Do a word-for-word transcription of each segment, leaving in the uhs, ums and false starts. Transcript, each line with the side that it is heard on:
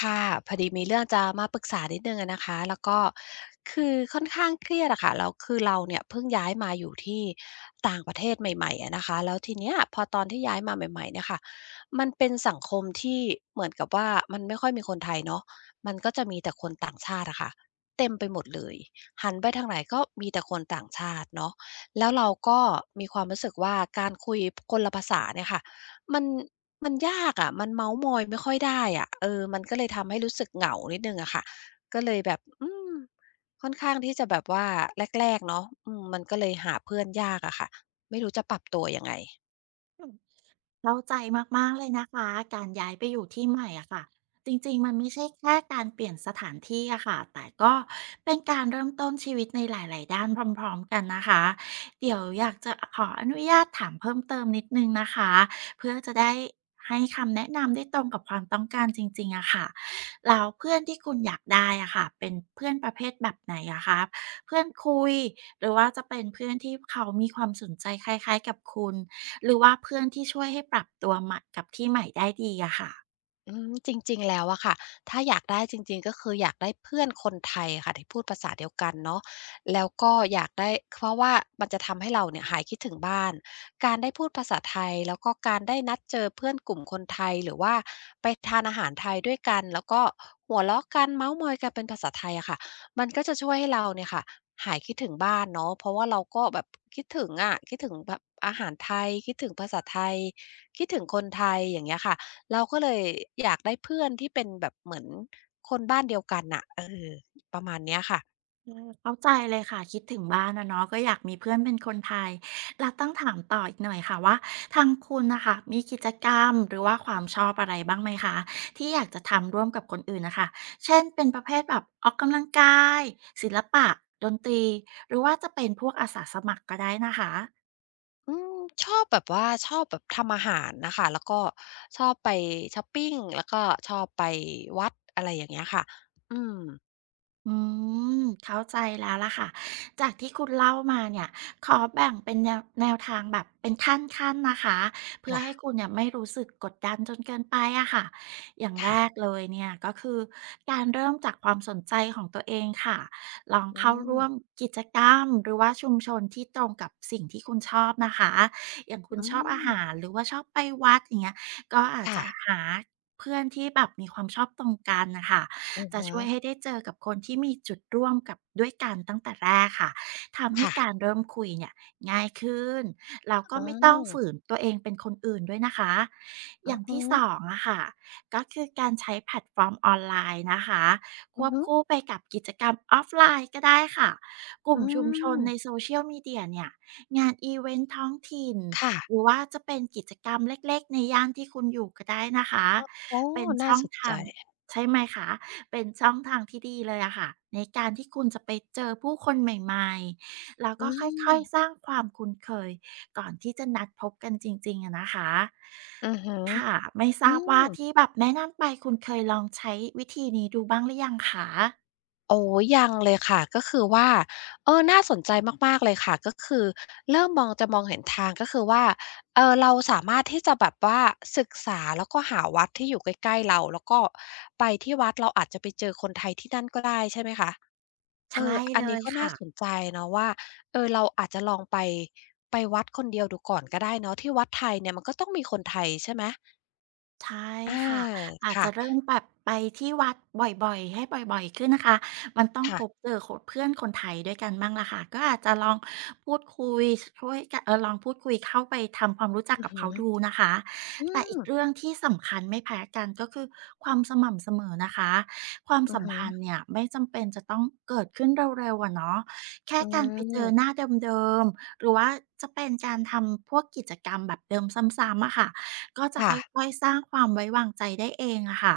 left: ค่ะพอดีมีเรื่องจะมาปรึกษานิดนึงอะนะคะแล้วก็คือค่อนข้างเครียดอะค่ะแล้วคือเราเนี่ยเพิ่งย้ายมาอยู่ที่ต่างประเทศใหม่ๆอะนะคะแล้วทีเนี้ยพอตอนที่ย้ายมาใหม่ๆเนี่ยค่ะมันเป็นสังคมที่เหมือนกับว่ามันไม่ค่อยมีคนไทยเนาะมันก็จะมีแต่คนต่างชาติอะค่ะเต็มไปหมดเลยหันไปทางไหนก็มีแต่คนต่างชาติเนาะแล้วเราก็มีความรู้สึกว่าการคุยคนละภาษาเนี่ยค่ะมัน มันยากอะมันเม้าท์มอยไม่ค่อยได้อะเออมันก็เลยทำให้รู้สึกเหงานิดหนึ่งอะค่ะ ก็เลยแบบอืมค่อนข้างที่จะแบบว่าแรกๆเนาะอืมมันก็เลยหาเพื่อนยากอะค่ะ ไม่รู้จะปรับตัวยังไง
right: เข้าใจมากๆเลยนะคะการย้ายไปอยู่ที่ใหม่อะค่ะจริงๆมันไม่ใช่แค่การเปลี่ยนสถานที่อะค่ะแต่ก็เป็นการเริ่มต้นชีวิตในหลายๆด้านพร้อมๆกันนะคะเดี๋ยวอยากจะขออนุญาตถามเพิ่มเติมนิดนึงนะคะเพื่อจะได้ให้คำแนะนำได้ตรงกับความต้องการจริงๆอะค่ะแล้วเพื่อนที่คุณอยากได้อะค่ะเป็นเพื่อนประเภทแบบไหนอะคะเพื่อนคุยหรือว่าจะเป็นเพื่อนที่เขามีความสนใจคล้ายๆกับคุณ หรือว่าเพื่อนที่ช่วยให้ปรับตัวใหม่กับที่ใหม่ได้ดีอะค่ะ
left: อืมจริงๆแล้วอะค่ะถ้าอยากได้จริงๆก็คืออยากได้เพื่อนคนไทยค่ะที่พูดภาษาเดียวกันเนาะแล้วก็อยากได้เพราะว่ามันจะทำให้เราเนี่ยหายคิดถึงบ้านการได้พูดภาษาไทยแล้วก็การได้นัดเจอเพื่อนกลุ่มคนไทยหรือว่าไปทานอาหารไทยด้วยกันแล้วก็หัวเราะกันเม้าท์มอยกันเป็นภาษาไทยอะค่ะมันก็จะช่วยให้เราเนี่ยค่ะหายคิดถึงบ้านเนาะเพราะว่าเราก็แบบคิดถึงอะคิดถึงแบบอาหารไทยคิดถึงภาษาไทยคิดถึงคนไทยอย่างเงี้ยค่ะ เราก็เลยอยากได้เพื่อนที่เป็นแบบเหมือนคนบ้านเดียวกันน่ะเออประมาณเนี้ยค่ะ
right: เข้าใจเลยค่ะคิดถึงบ้านอะเนาะก็อยากมีเพื่อนเป็นคนไทยแล้วต้องถามต่ออีกหน่อยค่ะว่าทางคุณน่ะค่ะมีกิจกรรมหรือว่าความชอบอะไรบ้างไหมคะที่อยากจะทำร่วมกับคนอื่นน่ะค่ะเช่นเป็นประเภทแบบออกกำลังกายศิลปะดนตรีหรือว่าจะเป็นพวกอาสาสมัครก็ได้นะคะ
left: อืมชอบแบบว่าชอบแบบทำอาหารน่ะค่ะแล้วก็ชอบไปช็อปปิงแล้วก็ชอบไปวัดอะไรอย่างเงี้ยค่ะอืม
right: อืมเข้าใจแล้วล่ะค่ะจากที่คุณเล่ามาเนี่ยขอแบ่งเป็นแนวแนวทางแบบเป็นขั้นๆนะคะเพื่อให้
left: ค
right: คุณเนี่ยไม่รู้สึกกดดันจนเกินไปอะค่ะอย่างแร
left: ่ะๆ
right: กเลยเนี่ยก็คือการเริ่มจากความสนใจของตัวเองค่ะลอง
left: อื
right: เข้าร่วม
left: ม
right: กิจกรรมหรือว่าชุมชนที่ตรงกับสิ่งที่คุณชอบนะคะอย่างคุณ
left: อื
right: ชอบอา
left: ม
right: หารหรือว่าชอบไปวัดอย่างเงี้ยก็อาจจะ
left: ค่ะ
right: หาเพื่อนที่แบบมีความชอบตรงกันนะคะ
left: อือ
right: จะ
left: ฮึ
right: ช่วยให้ได้เจอกับคนที่มีจุดร่วมกับด้วยกันตั้งแต่แรกค่ะทำให้
left: ค่ะ
right: การเริ่มคุยเนี่ยง่ายขึ้นแล้วก็
left: อื
right: ไม่ต้องฝื
left: ม
right: นตัวเองเป็นคนอื่นด้วยนะคะอ
left: อื
right: ย่า
left: อ
right: ง
left: ฮึ
right: ที่สองอะค่ะก็คือการใช้แพลตฟอร์มออนไลน์นะคะค
left: อือ
right: วบ
left: ฮึ
right: คู่ไปกับกิจกรรมออฟไลน์ก็ได้ค่ะกลุ่
left: อื
right: มชุมชนในโซ
left: ม
right: เชียลมีเดียเนี่ยงานอีเวนต์ท้องถิ่น
left: ค่ะ
right: หรือว่าจะเป็นกิจกรรมเล็กๆในย่านที่คุณอยู่ก็ได้นะคะ
left: โอ้
right: เป็น
left: น่า
right: ช่อง
left: สนใจ
right: ทางใช่ไหมคะ เป็นช่องทางที่ดีเลยอะค่ะในการที่คุณจะไปเจอผู้คนใหม่ๆแล้ว
left: อื
right: ก็ค่อย
left: ม
right: ๆสร้างความคุ้นเคยก่อนที่จะนัดพบกันจริงๆอะนะคะ
left: อือฮึ
right: ค่ะไม่ท
left: อื
right: ราบว่า
left: ม
right: ที่แบบแนะนำไปคุณเคยลองใช้วิธีนี้ดูบ้างหรือยังคะ
left: โอ้ยังเลยค่ะก็คือว่าเออน่าสนใจมากๆเลยค่ะก็คือเริ่มมองจะมองเห็นทางก็คือว่าเอ่อเราสามารถที่จะแบบว่าศึกษาแล้วก็หาวัดที่อยู่ใกล้ๆเราแล้วก็ไปที่วัดเราอาจจะไปเจอคนไทยที่นั่นก็ได้ใช่ไหมคะเอ
right: ใช่
left: ออัน
right: เล
left: นี้
right: ย
left: ก็น่า
right: ค่ะ
left: สนใจเนาะว่าเออเราอาจจะลองไปไปวัดคนเดียวดูก่อนก็ได้เนาะที่วัดไทยเนี่ยมันก็ต้องมีคนไทยใช่ไหม
right: ใช่
left: อา
right: ค่ะอาจ
left: ค่ะ
right: จะเริ่มแบบไปที่วัดบ่อยๆให้บ่อยๆขึ้นนะคะมันต้องพ
left: ค่ะ
right: บเจอคนเพื่อนคนไทยด้วยกันบ้างล่ะค่ะก็อาจจะลองพูดคุยช่วยกันเออลองพูดคุยเข้าไปทำความรู้จัก
left: อือ
right: กับ
left: ฮึ
right: เขาดูนะคะ
left: อื
right: แต่อี
left: ม
right: กเรื่องที่สำคัญไม่แพ้กันก็คือความสม่ำเสมอนะคะความ
left: อือ
right: สัม
left: ฮึ
right: พันธ์เนี่ยไม่จำเป็นจะต้องเกิดขึ้นเร็วๆอะเนาะแค่
left: อื
right: การไปเจอห
left: ม
right: น้าเดิมๆหรือว่าจะเป็นการทำพวกกิจกรรมแบบเดิมซ้ำๆอะค่ะ ก็จะค
left: ค่ะ
right: ่อยๆสร้างความไว้วางใจได้เองอะค่ะ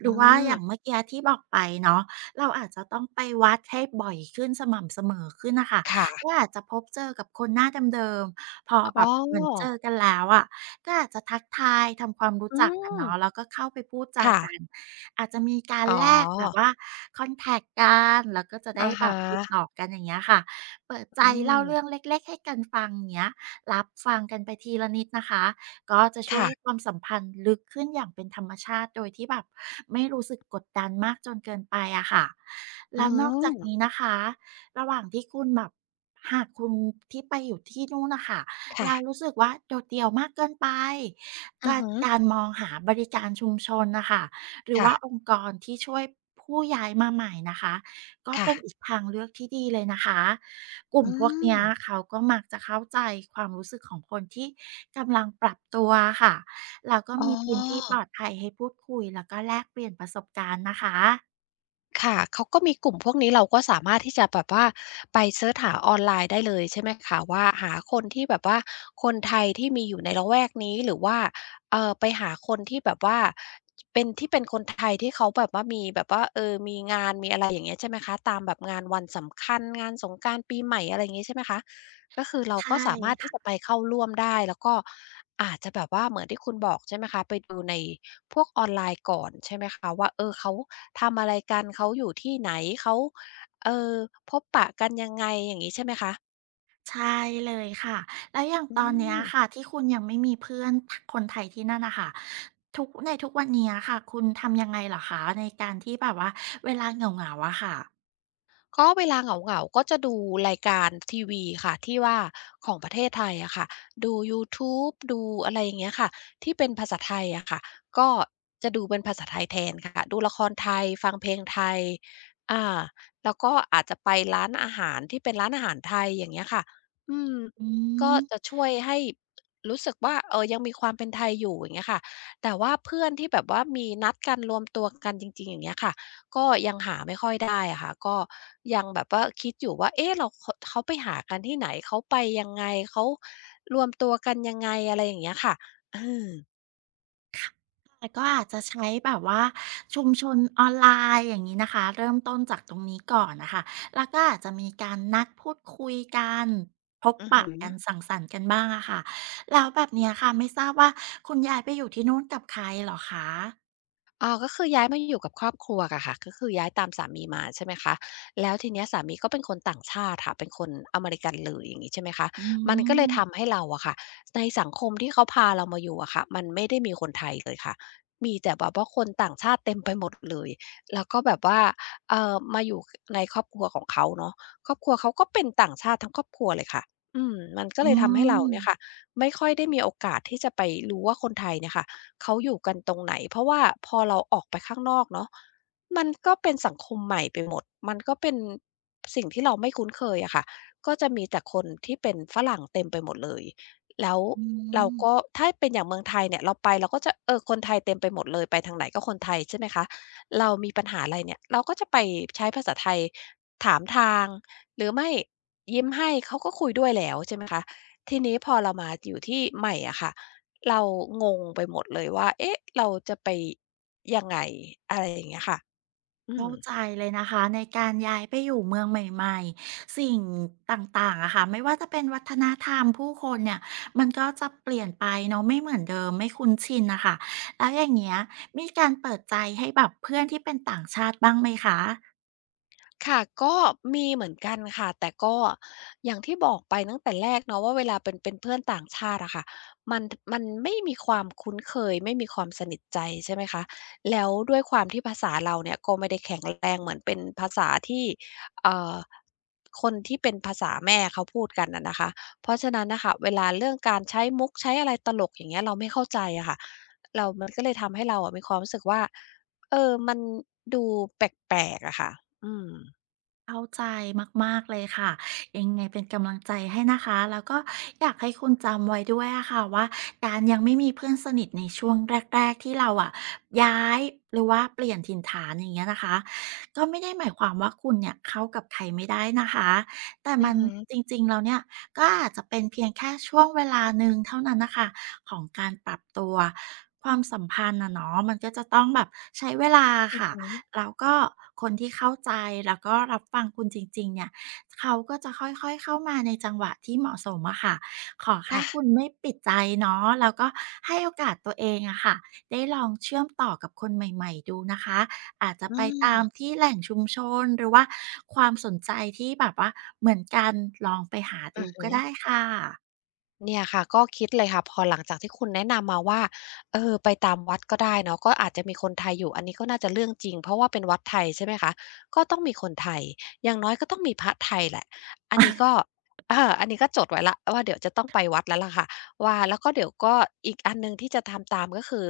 right: ห
left: อื
right: รือว่าอย่าง
left: ม
right: เมื่อกี้ที่บอกไปเนาะเราอาจจะต้องไปวัดให้บ่อยขึ้นสม่ำเสมอขึ้นน่ะค่ะก็
left: ค่ะ
right: อาจจะพบเจอกับคนหน้าเดิมๆพอแบ
left: อ๋อ
right: บเหมือนเจอกันแล้วอะก็อาจจะทักทายทำความรู้
left: อื
right: จักกัน
left: ม
right: เนาะแล้วก็เข้าไปพูดจา
left: ค่ะ
right: กันอาจจะมีการ
left: อ๋อ
right: แลกแบบว่าคอนแท็กกันแล้วก็จะได้
left: อะ
right: แบ
left: ฮะ
right: บติดต่อกันอย่างเงี้ยค่ะเปิดใจ
left: อื
right: เล่าเรื่อง
left: ม
right: เล็กๆให้กันฟังอย่างเงี้ยรับฟังกันไปทีละนิดนะคะ ก็จะช่วย
left: ค่ะ
right: ให้ความสัมพันธ์ลึกขึ้นอย่างเป็นธรรมชาติโดยที่แบบไม่รู้สึกกดดันมากจนเกินไปอะค่ะ
left: อื
right: แล้วนอก
left: ม
right: จากนี้นะคะระหว่างที่คุณแบบหากคุณที่ไปอยู่ที่นู่นน่ะค่ะเรา
left: ค่ะ
right: รู้สึกว่าโดดเดี่ยวมากเกินไป
left: อือ
right: การ
left: ฮึ
right: การมองหาบริการชุมชนน่ะค่ะหรือ
left: ค่ะ
right: ว่าองค์กรที่ช่วยผู้ย้ายมาใหม่นะคะก็
left: ค่ะ
right: เป็นอีกทางเลือกที่ดีเลยนะคะกลุ่ม
left: อื
right: พวกเนี้ย
left: ม
right: เขาก็มักจะเข้าใจความรู้สึกของคนที่ กำลังปรับตัวค่ะแล้วก็
left: อ๋อ
right: มีพื้นที่ปลอดภัยให้พูดคุยแล้วก็แลกเปลี่ยนประสบการณ์นะคะ
left: ค่ะเขาก็มีกลุ่มพวกนี้เราก็สามารถที่จะแบบว่าไปเซิร์ชหาออนไลน์ได้เลยใช่ไหมคะว่าหาคนที่แบบว่าคนไทยที่มีอยู่ในละแวกนี้หรือว่าเอ่อไปหาคนที่แบบว่าเป็นที่เป็นคนไทยที่เขาแบบว่ามีแบบว่าเออมีงานมีอะไรอย่างเงี้ยใช่ไหมคะตามแบบงานวันสำคัญงานสงกรานต์ปีใหม่อะไรอย่างงี้ใช่ไหมคะ ก็คือเรา
right: ใช่
left: ก็สามารถที่จะไป
right: ค่ะ
left: เข้าร่วมได้แล้วก็อาจจะแบบว่าเหมือนที่คุณบอกใช่ไหมคะไปดูในพวกออนไลน์ก่อนใช่ไหมคะว่าเออเขาทำอะไรกันเขาอยู่ที่ไหนเขาเออพบปะกันยังไงอย่างงี้ใช่ไหมคะ
right: ใช่เลยค่ะ แล้วอย่าง
left: อื
right: ตอนเนี้ย
left: ม
right: ค่ะที่คุณยังไม่มีเพื่อนทคนไทยที่นั่นน่ะค่ะทุกในทุกวันเนี้ยค่ะคุณทำยังไงเหรอคะในการที่แบบว่าเวลาเหงาๆอะค่ะ
left: ก็เวลาเหงาๆก็จะดูรายการทีวีค่ะที่ว่าของประเทศไทยอะค่ะดูยูทูบดูอะไรอย่างเงี้ยค่ะที่เป็นภาษาไทยอะค่ะก็จะดูเป็นภาษาไทยแทนค่ะดูละครไทยฟังเพลงไทยอาแล้วก็อาจจะไปร้านอาหารที่เป็นร้านอาหารไทยอย่างเงี้ยค่ะอืม
right: อื
left: ก็
right: ม
left: จะช่วยให้รู้สึกว่าเออยังมีความเป็นไทยอยู่อย่างเงี้ยค่ะแต่ว่าเพื่อนที่แบบว่ามีนัดกันรวมตัวกันจริงๆอย่างเงี้ยค่ะ ก็ยังหาไม่ค่อยได้อะค่ะก็ยังแบบว่าคิดอยู่ว่าเอ๊ะเราขเขาไปหากันที่ไหนเขาไปยังไงเขารวมตัวกันยังไงอะไรอย่างเงี้ยค่ะเออ
right: แต่ก็อาจจะใช้แบบว่าชุมชนออนไลน์อย่างนี้นะคะเริ่มต้นจากตรงนี้ก่อนนะคะแล้วก็อาจจะมีการนัดพูดคุยกันพบ
left: อือ
right: ปะ
left: ฮึ
right: กันสังสรรค์กันบ้างอะค่ะแล้วแบบเนี้ยค่ะไม่ทราบว่าคุณยายไปอยู่ที่นู่นกับใครเหรอคะ
left: อ๋อก็คือย้ายมาอยู่กับครอบครัวอะค่ะก็คือย้ายตามสามีมาใช่ไหมคะแล้วทีเนี้ยสามีก็เป็นคนต่างชาติค่ะเป็นคนอเมริกันเลยอย่างงี้ใช่ไหมคะ
right: อื
left: มันก็เลยทำ
right: ม
left: ให้เราอะค่ะในสังคมที่เขาพาเรามาอยู่อะค่ะมันไม่ได้มีคนไทยเลยค่ะมีแต่แบบว่าคนต่างชาติเต็มไปหมดเลยแล้วก็แบบว่าเอ่อมาอยู่คในครอบครัวของเขาเนาะครอบครัวเขาก็เป็นต่างชาติทั้งครอบครัวเลยค่ะอืมมันก็
right: อื
left: เลยทำให้เราเนี่ยค่ะ
right: ม
left: ไม่ค่อยได้มีโอกาสที่จะไปรู้ว่าคนไทยเนี่ยค่ะ เขาอยู่กันตรงไหน เพราะว่าพอเราออกไปข้างนอกเนาะมันก็เป็นสังคมใหม่ไปหมด มันก็เป็นสิ่งที่เราไม่คุ้นเคยอะค่ะก็จะมีแต่คนที่เป็นฝรั่งเต็มไปหมดเลยแล้ว
right: อื
left: เราก็
right: ม
left: ถ้าเป็นอย่างเมืองไทยเนี่ยเราไปเราก็จะเออคนไทยเต็มไปหมดเลยไปทางไหนก็คนไทยใช่ไหมคะเรามีปัญหาอะไรเนี่ยเราก็จะไปใช้ภาษาไทยถามทางหรือไม่ยิ้มให้เขาก็คุยด้วยแล้วใช่ไหมคะทีนี้พอเรามาอยู่ที่ใหม่อะค่ะ เรางงไปหมดเลยว่า เอ๊ะ เราจะไปยังไง อะไรอย่างเงี้ยค่ะอืม
right: เข้าใจเลยนะคะในการย้ายไปอยู่เมืองใหม่ๆสิ่งต่างๆอะค่ะไม่ว่าจะเป็นวัฒนธรรมผู้คนเนี่ยมันก็จะเปลี่ยนไปเนาะไม่เหมือนเดิมไม่คุ้นชินนะคะแล้วอย่างเงี้ยมีการเปิดใจให้แบบเพื่อนที่เป็นต่างชาติบ้างไหมคะ
left: ค่ะก็มีเหมือนกันค่ะแต่ก็อย่างที่บอกไปตั้งแต่แรกเนาะว่าเวลาเป็นเป็นเพื่อนต่างชาติอะค่ะมันมันไม่มีความคุ้นเคยไม่มีความสนิทใจใช่ไหมคะแล้วด้วยความที่ภาษาเราเนี่ยก็ไม่ได้แข็งแรงเหมือนเป็นภาษาที่เอ่อคนที่เป็นภาษาแม่เขาพูดกันอะนะคะเพราะฉะนั้นน่ะค่ะเวลาเรื่องการใช้มุกใช้อะไรตลกอย่างเงี้ยเราไม่เข้าใจอะค่ะเรามันก็เลยทำให้เราอะมีความรู้สึกว่าเออมันดูแปลกๆอะค่ะอืม
right: เข้าใจมากๆเลยค่ะยังไงเป็นกำลังใจให้นะคะแล้วก็อยากให้คุณจำไว้ด้วยอะค่ะว่าการยังไม่มีเพื่อนสนิทในช่วงแรกๆที่เราอะย้ายหรือว่าเปลี่ยนถิ่นฐานอย่างเงี้ยนะคะก็ไม่ได้หมายความว่าคุณเนี่ยเข้ากับใครไม่ได้นะคะแต่
left: อื
right: มั
left: อ
right: น
left: ฮึ
right: จริงๆแล้วเนี่ยก็อาจจะเป็นเพียงแค่ช่วงเวลาหนึ่งเท่านั้นน่ะค่ะของการปรับตัวความสัมพันธ์อะเนาะมันก็จะต้องแบบใช้เวลาอะค่ะ
left: อือ
right: แล้วก็คนที่เข้าใจแล้วก็รับฟังคุณจริงๆเนี่ยเขาก็จะค่อยๆเข้ามาในจังหวะที่เหมาะสมอะค่ะขอแค่
left: ค่ะ
right: คุณไม่ปิดใจเนาะแล้วก็ให้โอกาสตัวเองอะค่ะได้ลองเชื่อมต่อกับคนใหม่ๆดูนะคะอาจจะ
left: อื
right: ไปตาม
left: ม
right: ที่แหล่งชุมชนหรือว่าความสนใจที่แบบว่าเหมือนกันลองไปหา
left: อื
right: ดู
left: อฮึ
right: ก็ได้ค่ะ
left: เนี่ยค่ะก็คิดเลยค่ะพอหลังจากที่คุณแนะนำมาว่าเออไปตามวัดก็ได้เนาะก็อาจจะมีคนไทยอยู่อันนี้ก็น่าจะเรื่องจริงเพราะว่าเป็นวัดไทยใช่ไหมคะก็ต้องมีคนไทยอย่างน้อยก็ต้องมีพระไทยแหละอันนี้ก็เอออันนี้ก็จดไว้แล้วว่าเดี๋ยวจะต้องไปวัดแล้วล่ะค่ะว่าแล้วก็เดี๋ยวก็อีกอันหนึ่งที่จะทำตามก็คือ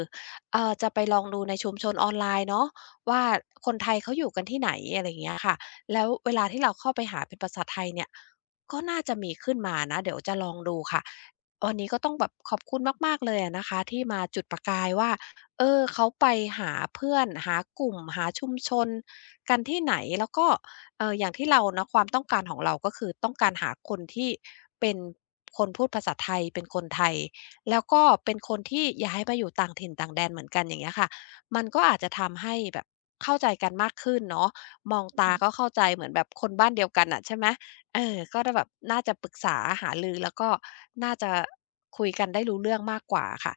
left: เอ่อจะไปลองดูในชุมชนออนไลน์เนาะว่าคนไทยเขาอยู่กันที่ไหนอะไรอย่างเงี้ยค่ะแล้วเวลาที่เราเข้าไปหาเป็นภาษาไทยเนี่ย ก็น่าจะมีขึ้นมานะเดี๋ยวจะลองดูค่ะวันนี้ก็ต้องแบบขอบคุณมากๆเลยอะนะคะที่มาจุดประกายว่าเออเขาไปหาเพื่อนหากลุ่มหาชุมชนกันที่ไหนแล้วก็เอ่ออย่างที่เราเนาะความต้องการของเราก็คือต้องการหาคนที่เป็นคนพูดภาษาไทยเป็นคนไทยแล้วก็เป็นคนที่ย้ายมาอยู่ต่างถิ่นต่างแดนเหมือนกันอย่างเงี้ยค่ะมันก็อาจจะทำให้แบบเข้าใจกันมากขึ้นเนาะมองตาก็เข้าใจเหมือนแบบคนบ้านเดียวกันอะใช่ไหม เออก็จะแบบน่าจะปรึกษาหารือแล้วก็น่าจะคุยกันได้รู้เรื่องมากกว่าค่ะ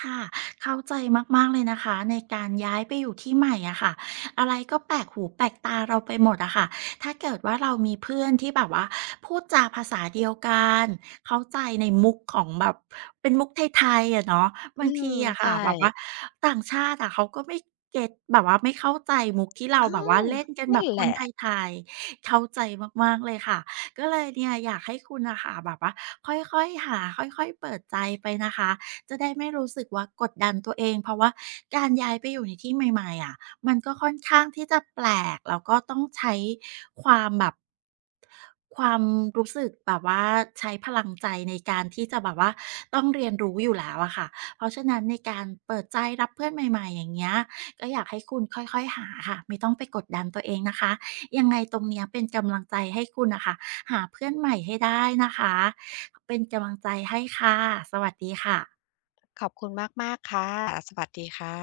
right: ค่ะเข้าใจมากๆเลยนะคะในการย้ายไปอยู่ที่ใหม่อะค่ะอะไรก็แปลกหูแปลกตาเราไปหมดอะค่ะถ้าเกิดว่าเรามีเพื่อนที่แบบว่าพูดจาภาษาเดียวกันเข้าใจในมุกของแบบเป็นมุกไทยๆอะเนาะ
left: อื
right: บาง
left: ม
right: ทีอะค่ะ
left: ใช่
right: แบบว่าต่างชาติอะเขาก็ไม่เก็ตแบบว่าไม่เข้าใจมุกที่เราแบบว่าเล่นกันแบ
left: นั่น
right: บค
left: แห
right: น
left: ละ
right: ไทยๆเข้าใจมากๆเลยค่ะก็เลยเนี่ยอยากให้คุณน่ะค่ะแบบว่าค่อยๆหาค่อยๆเปิดใจไปนะคะ จะได้ไม่รู้สึกว่ากดดันตัวเองเพราะว่าการย้ายไปอยู่ในที่ใหม่ๆอะมันก็ค่อนข้างที่จะแปลกแล้วก็ต้องใช้ความแบบความรู้สึกแบบว่าใช้พลังใจในการที่จะแบบว่าต้องเรียนรู้อยู่แล้วอะค่ะ เพราะฉะนั้นในการเปิดใจรับเพื่อนใหม่ๆอย่างเงี้ยก็อยากให้คุณค่อยๆหาค่ะไม่ต้องไปกดดันตัวเองนะคะยังไงตรงเนี้ยเป็นกำลังใจให้คุณน่ะค่ะหาเพื่อนใหม่ให้ได้นะคะเป็นกำลังใจให้ค่ะสวัสดีค่ะ
left: ขอบคุณมากๆค่ะ สวัสดีค่ะ